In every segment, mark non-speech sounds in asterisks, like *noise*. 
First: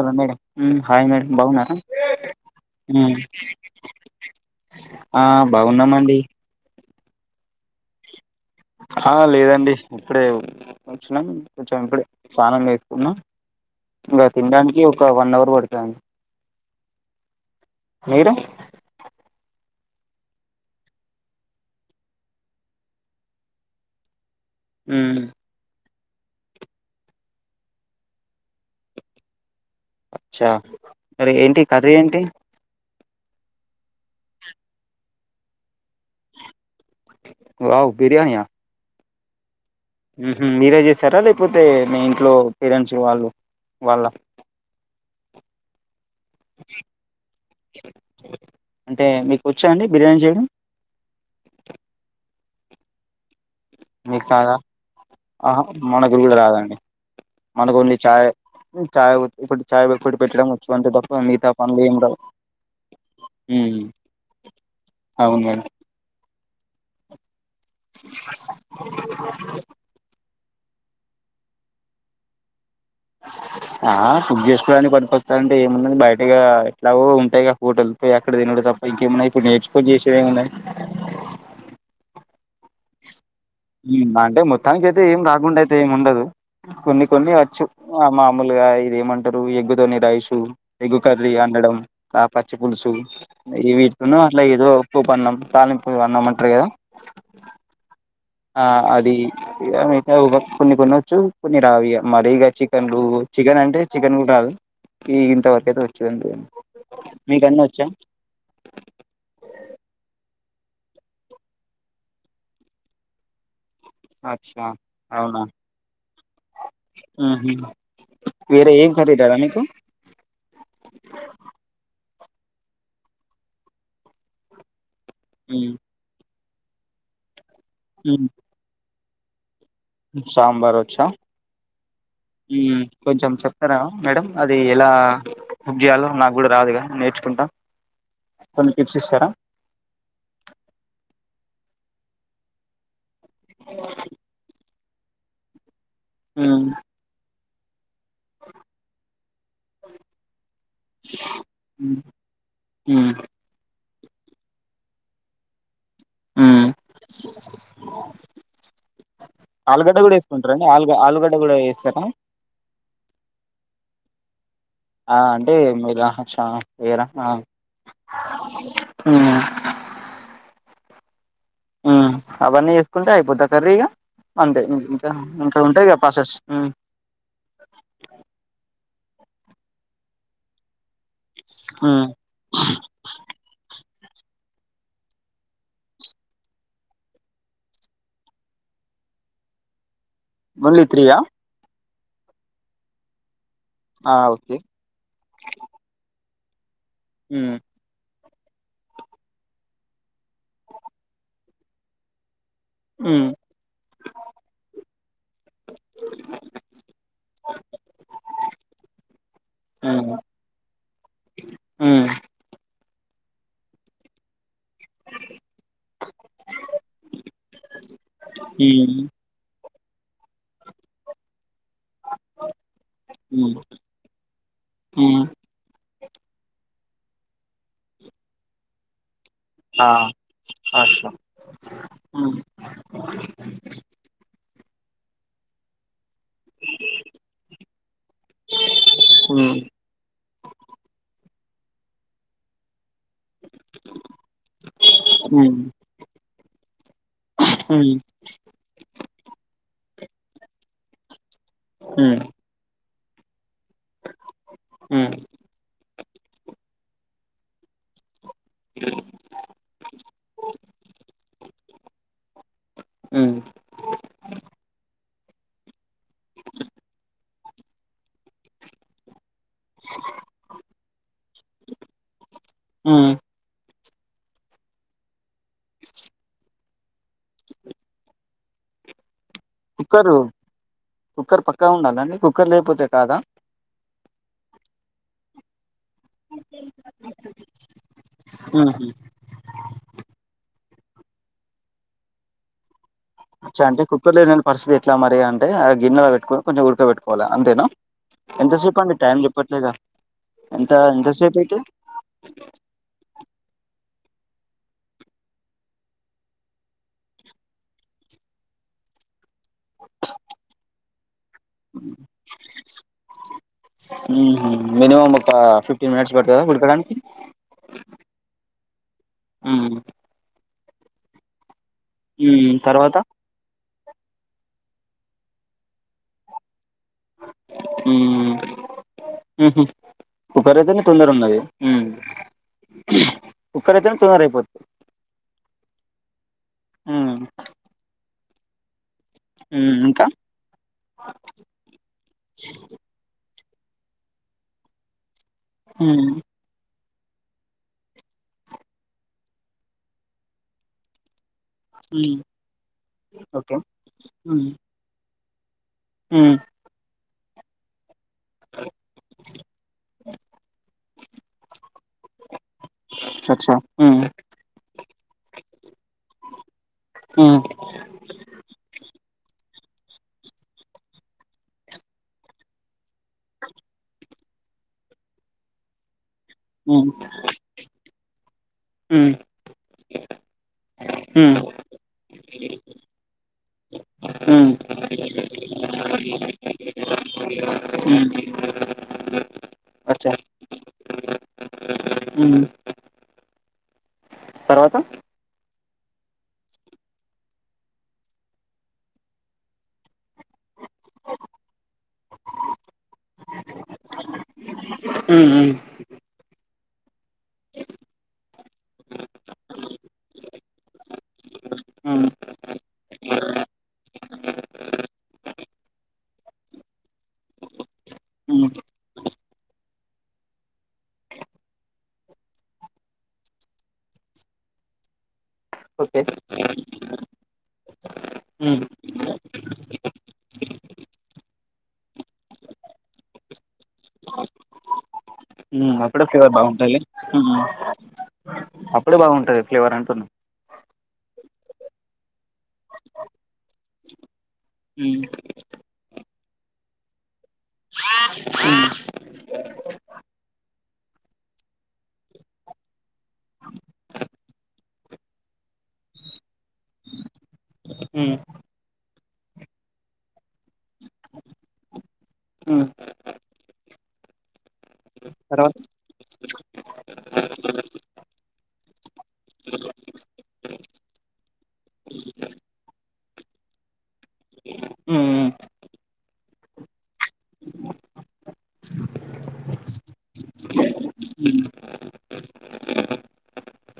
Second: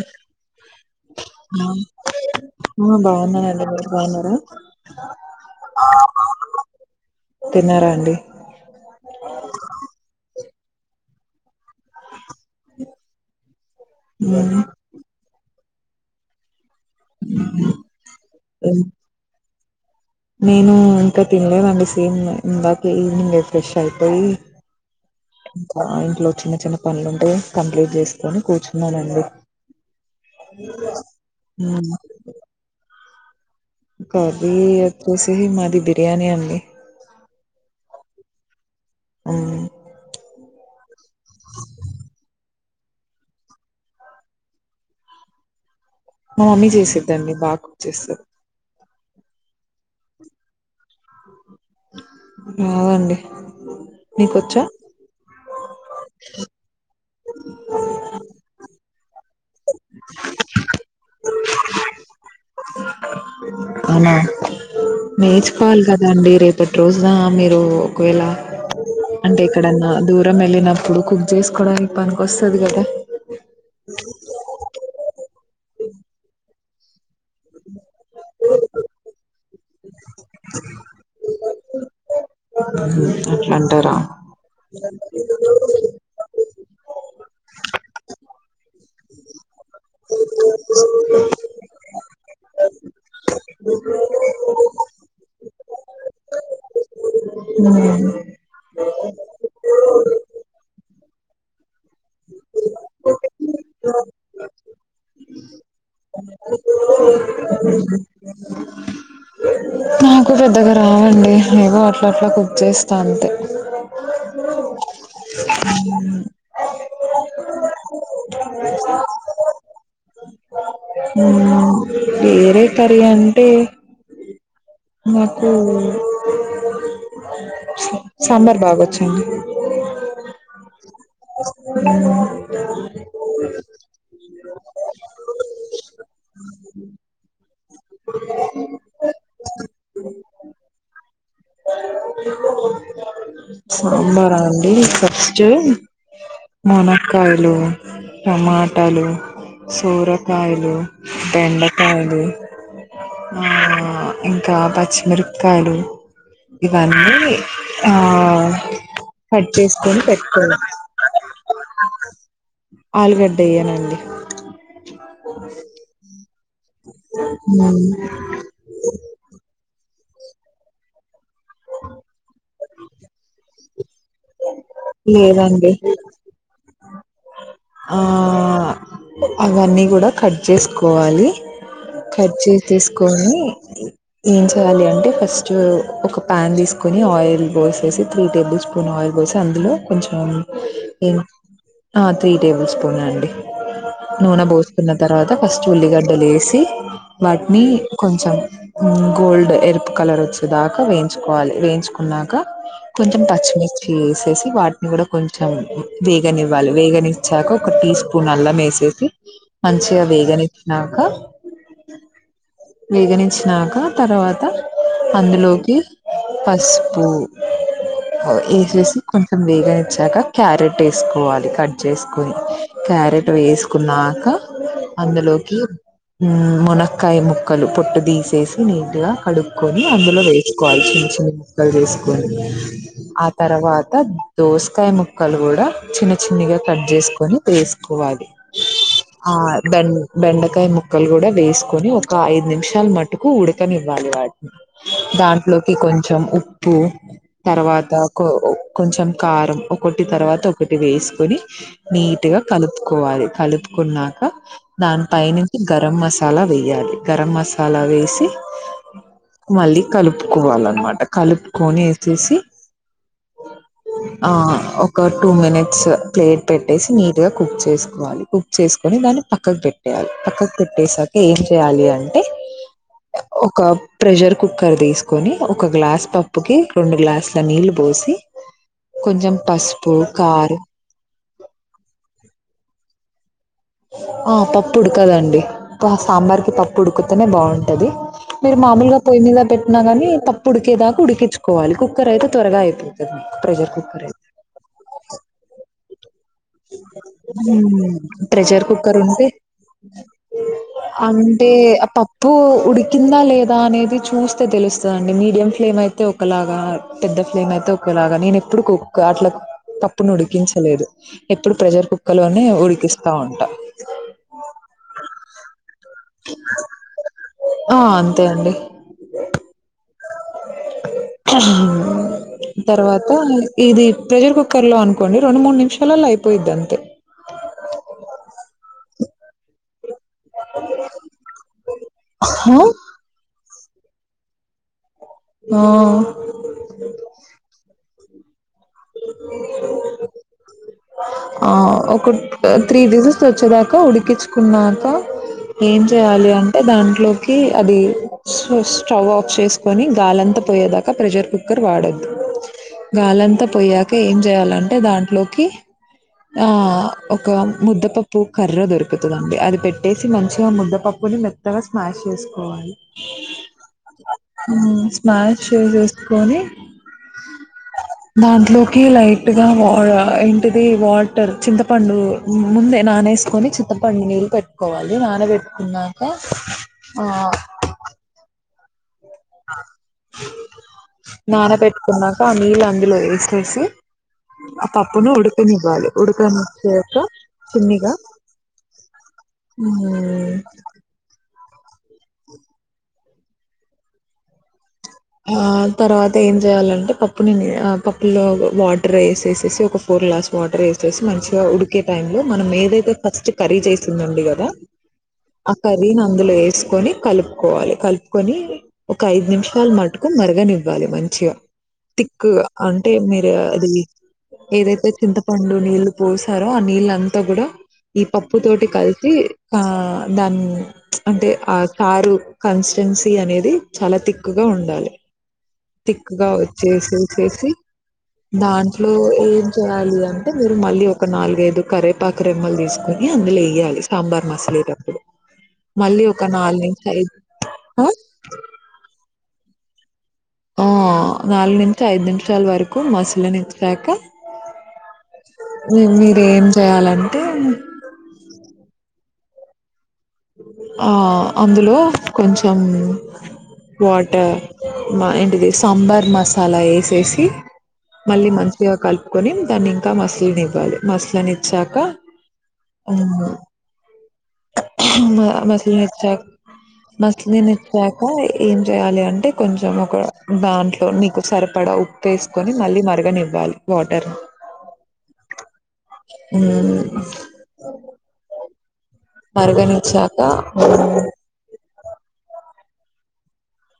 ఉమ్మ్ hi madam బాగున్నారా ఆ బాగున్నానండి మీరు బాగున్నారా ఆ బాగున్నామండి తిన్నారా అండి ఆ లేదండి ఇప్పుడే వచ్చిన వచ్చాను ఇప్పుడే స్నానం చేసుకున్నా ఇంక ఉమ్, తినడానికి ఒక వన్ అవర్ పడు *unintelligible* *unintelligible* నేను ఇంకా తినలేదండి సేమ్ ఇందాక ఈవినింగ్ ఫ్రెష్ అయిపోయి ఉమ్ కాన్ లో చిన్న చిన్న పనులుంటే కంప్లీట్ చేసుకొని కూర్చున్నానండి చా మరి ఏంటి కర్రీ ఏంటి అది ఎతసి మాది బిర్యానీ అండి వావ్ బిర్యానీ యా అం ఉమ్ హ్మ్ మీరు చేశా సరేలే పోతే మీ ఇంట్లో పేరెంట్స్ వాళ్ళు వాళ్ళ మా మమ్మీ చేసిదండి బాగా కుక్ చేస్తాది అంటే మీకు వచ్చా అండి బిర్యానీ చేయడం రావండి మీ కాదా ఆహా మన గురువులు కాదండి మనకు ఓన్లీ చాయ్ చాయ్ ఇప్పుడు చాయ్ *unintelligible* పెట్టడం వచ్చు అంతే తప్ప మిగతా పనులు ఏం రావు హ్మ్ అవునా అవును మేడం పెట్రోల్ *unintelligible* రూ ఒకవేళ అంటే ఇక్కడన్నా దూరం వెళ్లిన ఇప్పుడు కుక్ చేసుకోవడానికి పనికి వస్తాది కదా ఆ కుక్ చేసుకోవడానికి పనికొస్తుందంటే ఏముంది బయటగా దాహోమ్ పైగా హోటల్ *unintelligible* ఎప్పుడు తినడం తప్ప ఇంకేమున్నాయి ఇప్పుడు నేర్చుకో చేసి ఏమున్నాయి *unintelligible* ఉమ్ అంటే మొత్తానికి అయితే ఏం కాకుండా అయితే ఏమి ఉండదు కొన్ని కొన్ని వచ్చు ఆ మా మల్ల ఐ ఇది ఏమంటారు ఎగ్గు తోనే ధైష్ ఉమ్ ఎగుకర్రీ అండడం ఆ పచ్చి పులుసు ఈ వీటిను అట్ల ఏదో ఉప్పు పన్నాం తాలింపు అన్నం అంటారు కదా ఆ అది ఏమైతే కొన్ని కొన్ని వచ్చు కొన్ని రావి మరిీ ఇక చికెన్లు చికెన్ అంటే చికెన్ కూడ రాదు గీ ఇంతవరకయితే వచ్చుదండి *unintelligible* నాకు జెప్ అంతగ రావండి ఏవో అట్ల అట్ల కుక్ చేస్తా అంతే అచ్నా ఉమ్ ఊహు వేరె ఏం కర్రీ రాదా మీకు వేరే కర్రీ అంటే నాకూ మ్, మ్. సాంబర్ బాగోచ్చు అంతె అండి సాంబార్ వచ్చా మ్ కొంచెం చెప్తరా మేడం అది ఎలా బుక్ చేయాలో నాక్ కూడ రాదుగ నేర్చుకుంటాం కొన్ని టిప్స్ ఇస్తరా సాంబరా అండి సర్చ్ చేయ్ మ్, మోనక్కాయల్ హలో టమాటాలు సూరకాయలు మ్, బెండకాయలు మ్, ఆ ఇంక పచ్చిమిరపకాయలు మ్. ఇవన్నీ ఆ కట్ ఆలుగడ్డ చేసుకొని కూడా పెట్టుకోవాలి వేసుకుంటారండి ఆలుగ ఆలుగడ్డ కూడా వేస్తారా ఆలుగడ్డ ఎయ్యాలండి ఆ అంటే మీరు అనొచ్చ ఏరక్నా ఉమ్ ఉమ్ అవన్నీ చేసుకుంటే అయిపోతద కర్రీగా అంటేం ఇంకింకా లేదండి ఉంటాయి కదా పాసెస్ ఆ అవన్నీ కడా కట్ చేస్ కోవాలి మ్. కర్చీఫ్ తీసుకొని ఏం చేయాలి అంటే ఫస్ట్ ఒక ప్యాన్ తీసుకొని ఆయిల్ పోసేసి త్రీ టేబుల్ స్పూన్ ఆయిల్ పోసి అందులో కొంచం ఓన్లీ ఏం త్రీయా అద్ త్రీ టేబుల్ స్పూన్ అండి నూనె ఓకే పోసుకున్న తర్వాత ఫస్ట్ ఉల్లిగడ్డలు వేసి ది మ్, వాటిని కొంచెం గోల్డ్ ఎరుపు కలర్ వచ్చేదాకా వేయించుకోవాలి వేయించుకున్నాక కొంచెం మ్, పచ్చిమిర్చి వేసేసి వాటిని కూడా కొంచెం వేగనివ్వాలి వేగని చ్చాక ఒక టీ స్పూన్ అల్లం వేసేసి మంచిగా మ్, వేగనిచ్చినాక మ్. వేగనిచ్చినాక తర్వాత అందులోకి పసుపు ఆ వేసేసి కొంచెం వేగ చ్చాక క్యారెట్ వేసుకోవాలి కట్ చేసుకుని క్యారెట్ అట్లా వేసుకున్నాక అందులోకి మునక్కయ ముక్ ముక్కలు పొట్టు తీసేసి నీటీగా కడుక్కొని అందులో వేసుకోవాలి చిన్న చిన్న ముక్కలు వేసుకొని ఆ తర్వాత దోసకాయ ముక్కలు కూడా చిన్న చి చిన్నగా కట్ చేసుకొని వేసుకోవాలి ఆ బెన్ బెండకాయ ముక్కలు కూడా వేసు కొరియర్ ఒక ఐదు నిమిషాలు మా టుకు ఉడకనివ్వాలి వాటిని దాంట్లోకి కొంచెం ఉప్పు తరువాత కో కొంచెం కారం కొట్టి తరువాత ఒకటి వేసుకొని నీట్ గా కలుప్ కోవాలి కలుప్ కొన్నాక ధన్పైనుంచీ గరం మసా చాలా వెయ్యాలి గరం మసాలా వేసి మళ్ళీ కలుపుకోవాలన్నమాట కలుప్ కొని యేసేసి ఆ ఓ ఒక టూ మినిట్స్ ప్లేట్ పెట్టేసి నీట్ గా కుక్ చేసుకోవాలి కుక్ చేసుకొని దాన్ని పక్కకు పెట్టేయాలి పక్కకు పెట్టేసాక ఏం చెయ్యాలి అన్ ఉమ్ ప్రెషర్ కుక్కర్ తీసుకొని ఒక గ్లాస్ పప్పు కి రెండు గ్లాస్ల నీళ్లు పోసి కొంచం కుక్కరు కుక్కర్ పక్క ఉండాలనండి కుక్కర్ లేకపోత్త్ అంటే కాదా ఆ పప్పు ఉడకదండి అబ్బా సాంబార్ కి పప్పు ఉడుకుతేనే బాగుంటంది మీరు మామూలుగా పొయ్యి మీద పెట్టినా గాని పప్పు ఉడి ఉడికేదాకా ఉడికిచ్చుకోవాలి కుక్కర్ అయితే త్వరగా అయిపో ఛ అంటే కుక్కర్ లేని పరిస్థితి ఎట్లా మరి అంటే గిన్నెలో పెట్టుకొని కొంచెం ఉడకబెట్టుకోవాలి అంతేనా ఇమ్ ప్రెషర్ ఎంతసేపు అండి కుక్కర్ టైం ఉంటే చెప్పట్లేదా ఎంత ఎంతసేపు అంటే అయితే ఆ పప్పు ఉడికిందా లేదా అనేది చూస్తే తెలుస్తదండీ మీడియం ఫ్లేమ్ అయితే ఒకలాగా పెద్ద ఫ్లేమ్ అయితే ఒకలాగా నేను ఎప్పుడు కుక్ అట్లా పప్పును ఉడికించలేదు ఎప్పుడు ప్రెషర్ కుక్కర్లోనే ఉడికిస్తా ఉంటా హ్మ్ మినిమం ఒక ఫిఫ్టీన్ మినిట్స్ పడతాద ఉడకడానికి ఆ అంతే అండి ఇమ్ *unintelligible* హ్మ్ తరువాత తర్వాత ఇది ప్రెషర్ కుక్కర్లో అనుకోండి రెండు మూడు నిముషాలలో అయిపోయిది అంతే హ్మ్ కుక్కరాయ్యితేనే తొందర ఉన్నది ఆ కుక్కర్ అయితేనే తొందర అయ్యిపోది ఆ హ్మ్ ఇంకా ఆ ఒక త్రీ వేసిల్స్ వచ్చేదాకా ఉడికించుకున్నాక ఏం హ్మ్ చెయాలి అంటే దానికి లోకి అది స్టవ్ ఆఫ్ చేసుకొని గాలంతా పోయేదాకా ప్రెషర్ కుక్ కు వాడద్దు హ్మ్ గాలంతా ఓకే పోయక ఏం హ్మ్ చేయాలంటే దాంట్లో ఏ హ్మ్ ఆ ఒక ముద్ద పాప్ ప్పు కర్ర దొరుకుతుందండి అది పెట్టేసి మంచిగా ముద్దపప్పుని మెత్తగా స్మాష్ చేసుకోవాలి అచ్చా హ్మ్ స్మాష్ చేసేసుకొని హ్మ్ దాంట్లోకి లైట్ హ్మ్ ఆ ఇ హ్మ్ తది వాటర్ చింతపండు ముందే నానేసుకొని చింతపండుని పెట్టుకోవాలి నానబట్టుకున్నాక హ్మ్ ఆ హ్మ్ హ్మ్ నాన పెట్టుకున్నాక ఆ నీళ్ళు అందులో వేసి చేసి హ్మ్ అ పాపును ఉడుకనివ్వాలి ఉడుకని చిమ్న్గా హ్మ్ మ్ ఆ తర్వాత ఏం చేయాలంటే పప్పుని ఆ పప్పులో వాటర్ వేసేసేసి ఒక ఫోర్ గ్లాస్ వాటర్ వేసేసి మంచిగా ఉడికే టై లో మనం ఏదైతే ఫస్ట్ కర్రీ చేసిందండి కదా హ్మ్ ఆ హ్మ్ కర్రీని అందులో వేసి కోనీ కలుపుకోవాలి కలుపుకొని ఒక ఐదు నిమిషాలు మట్ మరగనివ్వాలి మంచిగా హ్మ్ థిక్ అంటే మీరు అది ఏదైతే చింత పండు నీళ్లు పోసారో ఆ నీళ్ళ అంతా కూడా ఈ పప్పు హ్మ్ తోటి కలిసి దాని అంటే ఆ కారు కన్సిస్టెన్సీ అనేది చాల థిక్గా ఉండాలి ఓకే తిక్గా వచ్చేససేసి హ్మ్ దాంట్లో ఏం చేయాలి అంటే మీరు మళ్ళీ ఒక నాలుగైదు కరేపాక రెమ్మలు తీసుకుొని అందులో వేయాలి సాంబార్ మసాలేటప్పుడు అప్పుడ ఫవ బాగుంటాల ఐదు ఆ అప్పుడు బాగుంటా ఫ్లేవర్ అంటుంది నాలుగు నుంచి ఐదు నిమిషాల వరకు మసాలానిచ్చాక మ్ మీర ఏం చేయాలంటే హ్మ్ ఆ అందులో కొంచెం వాటర్ ఏంటిది సాంబార్ మసాలా వేసేసి హ్మ్ మళ్ళీ మంచిగా కలుపుకొని దాన్ని ఇంకా మసలని ఇవ్వాలి మసలని ఇచ్చాక హ్మ్ మ తర్వాత మసలునిచ్చాక మసని న ఇచ్చాక ఏం చేయాలి అంటే కొంచెం ఒక దాంట్లో నీకు సరిపడా ఉప్పుేసుకొని మళ్ళీ మరగనివ్వాలి వాటర్ హ్మ్ హ్మ్ ని మార్గనిచ్చాక హ్మ్.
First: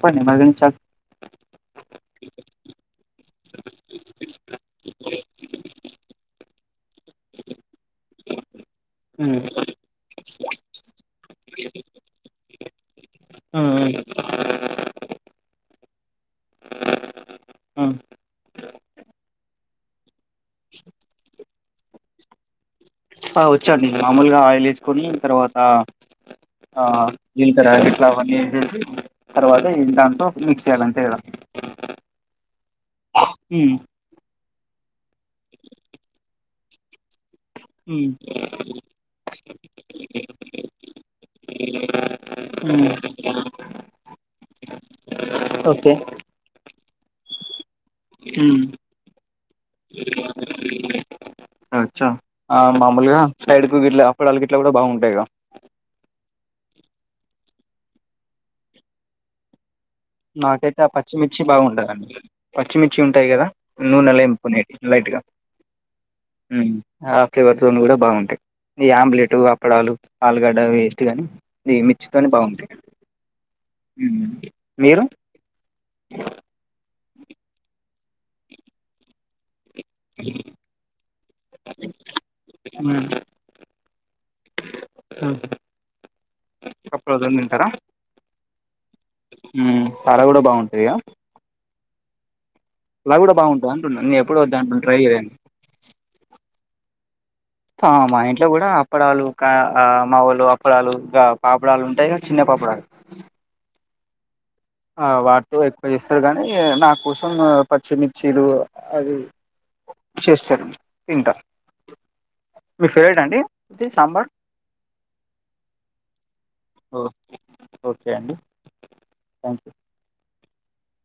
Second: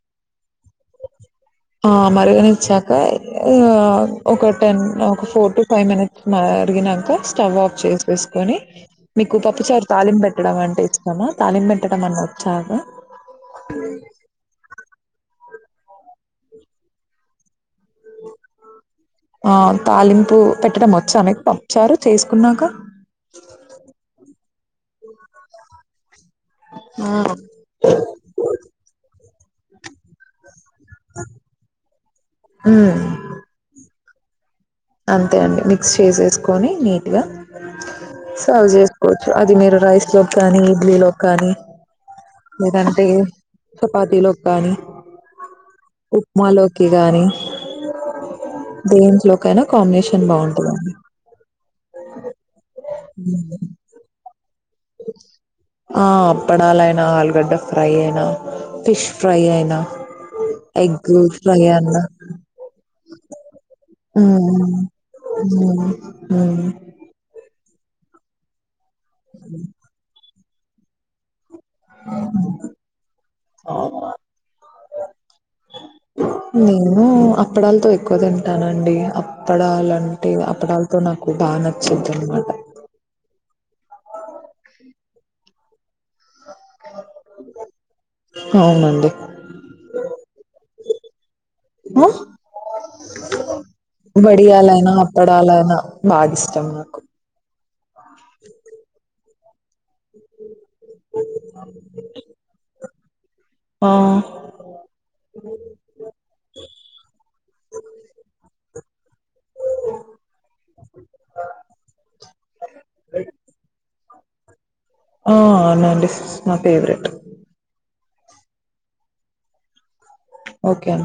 ప మగని చాలు ఆ మరిగని ఇచ్చాక ఒక టెన్ ఒక ఫోర్ టు ఫైవ్ మినిట్స్ మరిగినాక స్టవ్ ఆఫ్ చేసి వేసుకొని హ్మ్ మీకు పప్పుచారు తాాలిం పెట్టడం అంటే ఇస్తామా తళిం పెట్టడం అని వచ్చాక హ్మ్ హ్మ్ హ్మ్. ఆ తాలింపు పెట్టడం వచ్చామెకు పప్పుచారు చేసుకున్నాక హ వచుండి మమ్ములగా ఆయిల్ వేసాక కొలిిన తర్వాత హ ఆ జిలకర తర్వాత ఇ దాంట మిక్స్ చేల అంతేకదా మ్ మ్ అంతే అండి మిక్స్ చేసేసుకొని నీట్ గా హ్మ్ సవుజ కోవచ్చు అది మీరు రైస్ లో కానీ ఇడ్లీలో కానీ లేదంటేయ్ చపాతీలోక్ కాని. ఓకే ఉప్మాలోక్ కి గాని దేంట్లొ కైన కాంబ్నేషన్ బాగుంటదండి. అ చ అ మామూల్గ సైడ్ కు గిట్ల అప్పడాల్ గి ఇట్ల గుడ బాగుంటాయ్గ. పడాలైన ఆలుగడ్డ ఫ్రై ఐన ఫిష్ ఫ్రై ఐన. నాకైతె ఆ పచ్చిమిర్చి బాగుంటదండి పచ్చిమిర్చి ఉంటాయ్ గద నూనెలొ హ్మ్ ఎంపుకునేది లైట్గ హ్మ్ హ్మ్ ఉమ్ ఆ ఫ్లేవర్ తోను గుడ బాగుంటాయ్. ఈ ఆంబ్లేటు అప్పడాలు. ఆలుగడ్డ వేస్ట్ గాని ది మిచ్చితోనే బాగుంటాయ్ ఉమ్. మీరు. ని నేనూ అప్పడాల్తొ ఎక్కువ తింటానండి. అప్ పడాలంటె అప్పడాల్ తు నాకు బాగ్ నచ్చిద్దనమాట. ఉమ్. ఉమ్. ఆ కప్పు *unintelligible* దింటర. ఔనండి. ఉమ్ తార గుడ బాగుంటయ్య. అహ్. అంటున్నాను నేను ఎప్పుడు వద్దు అంటున్నా వడియాలైన ట్రై చేయండి అప్పడాలైన బాగిస్ చంగ కొ అ మా ఇంట్లొ గుడా అప్పడాలు క అ మావోలు పలాలు గ పాపడాలుంటాయ్గ చిన్న పాపడాలు. ఆ ఆ. ఆ వాట్తో ఎక్కువ జేస్తర్ గానీ నా కోసమ్ పచ్చిమిర్చీలు. అది చేస్తరు తింట. మీ ఫేవరెట అండి ఇది సాంబార్ ఆ ఆనండి నా ఓ పెవరెట్ ఓకే అండి థ్యాంక్ యూ ఓకే అం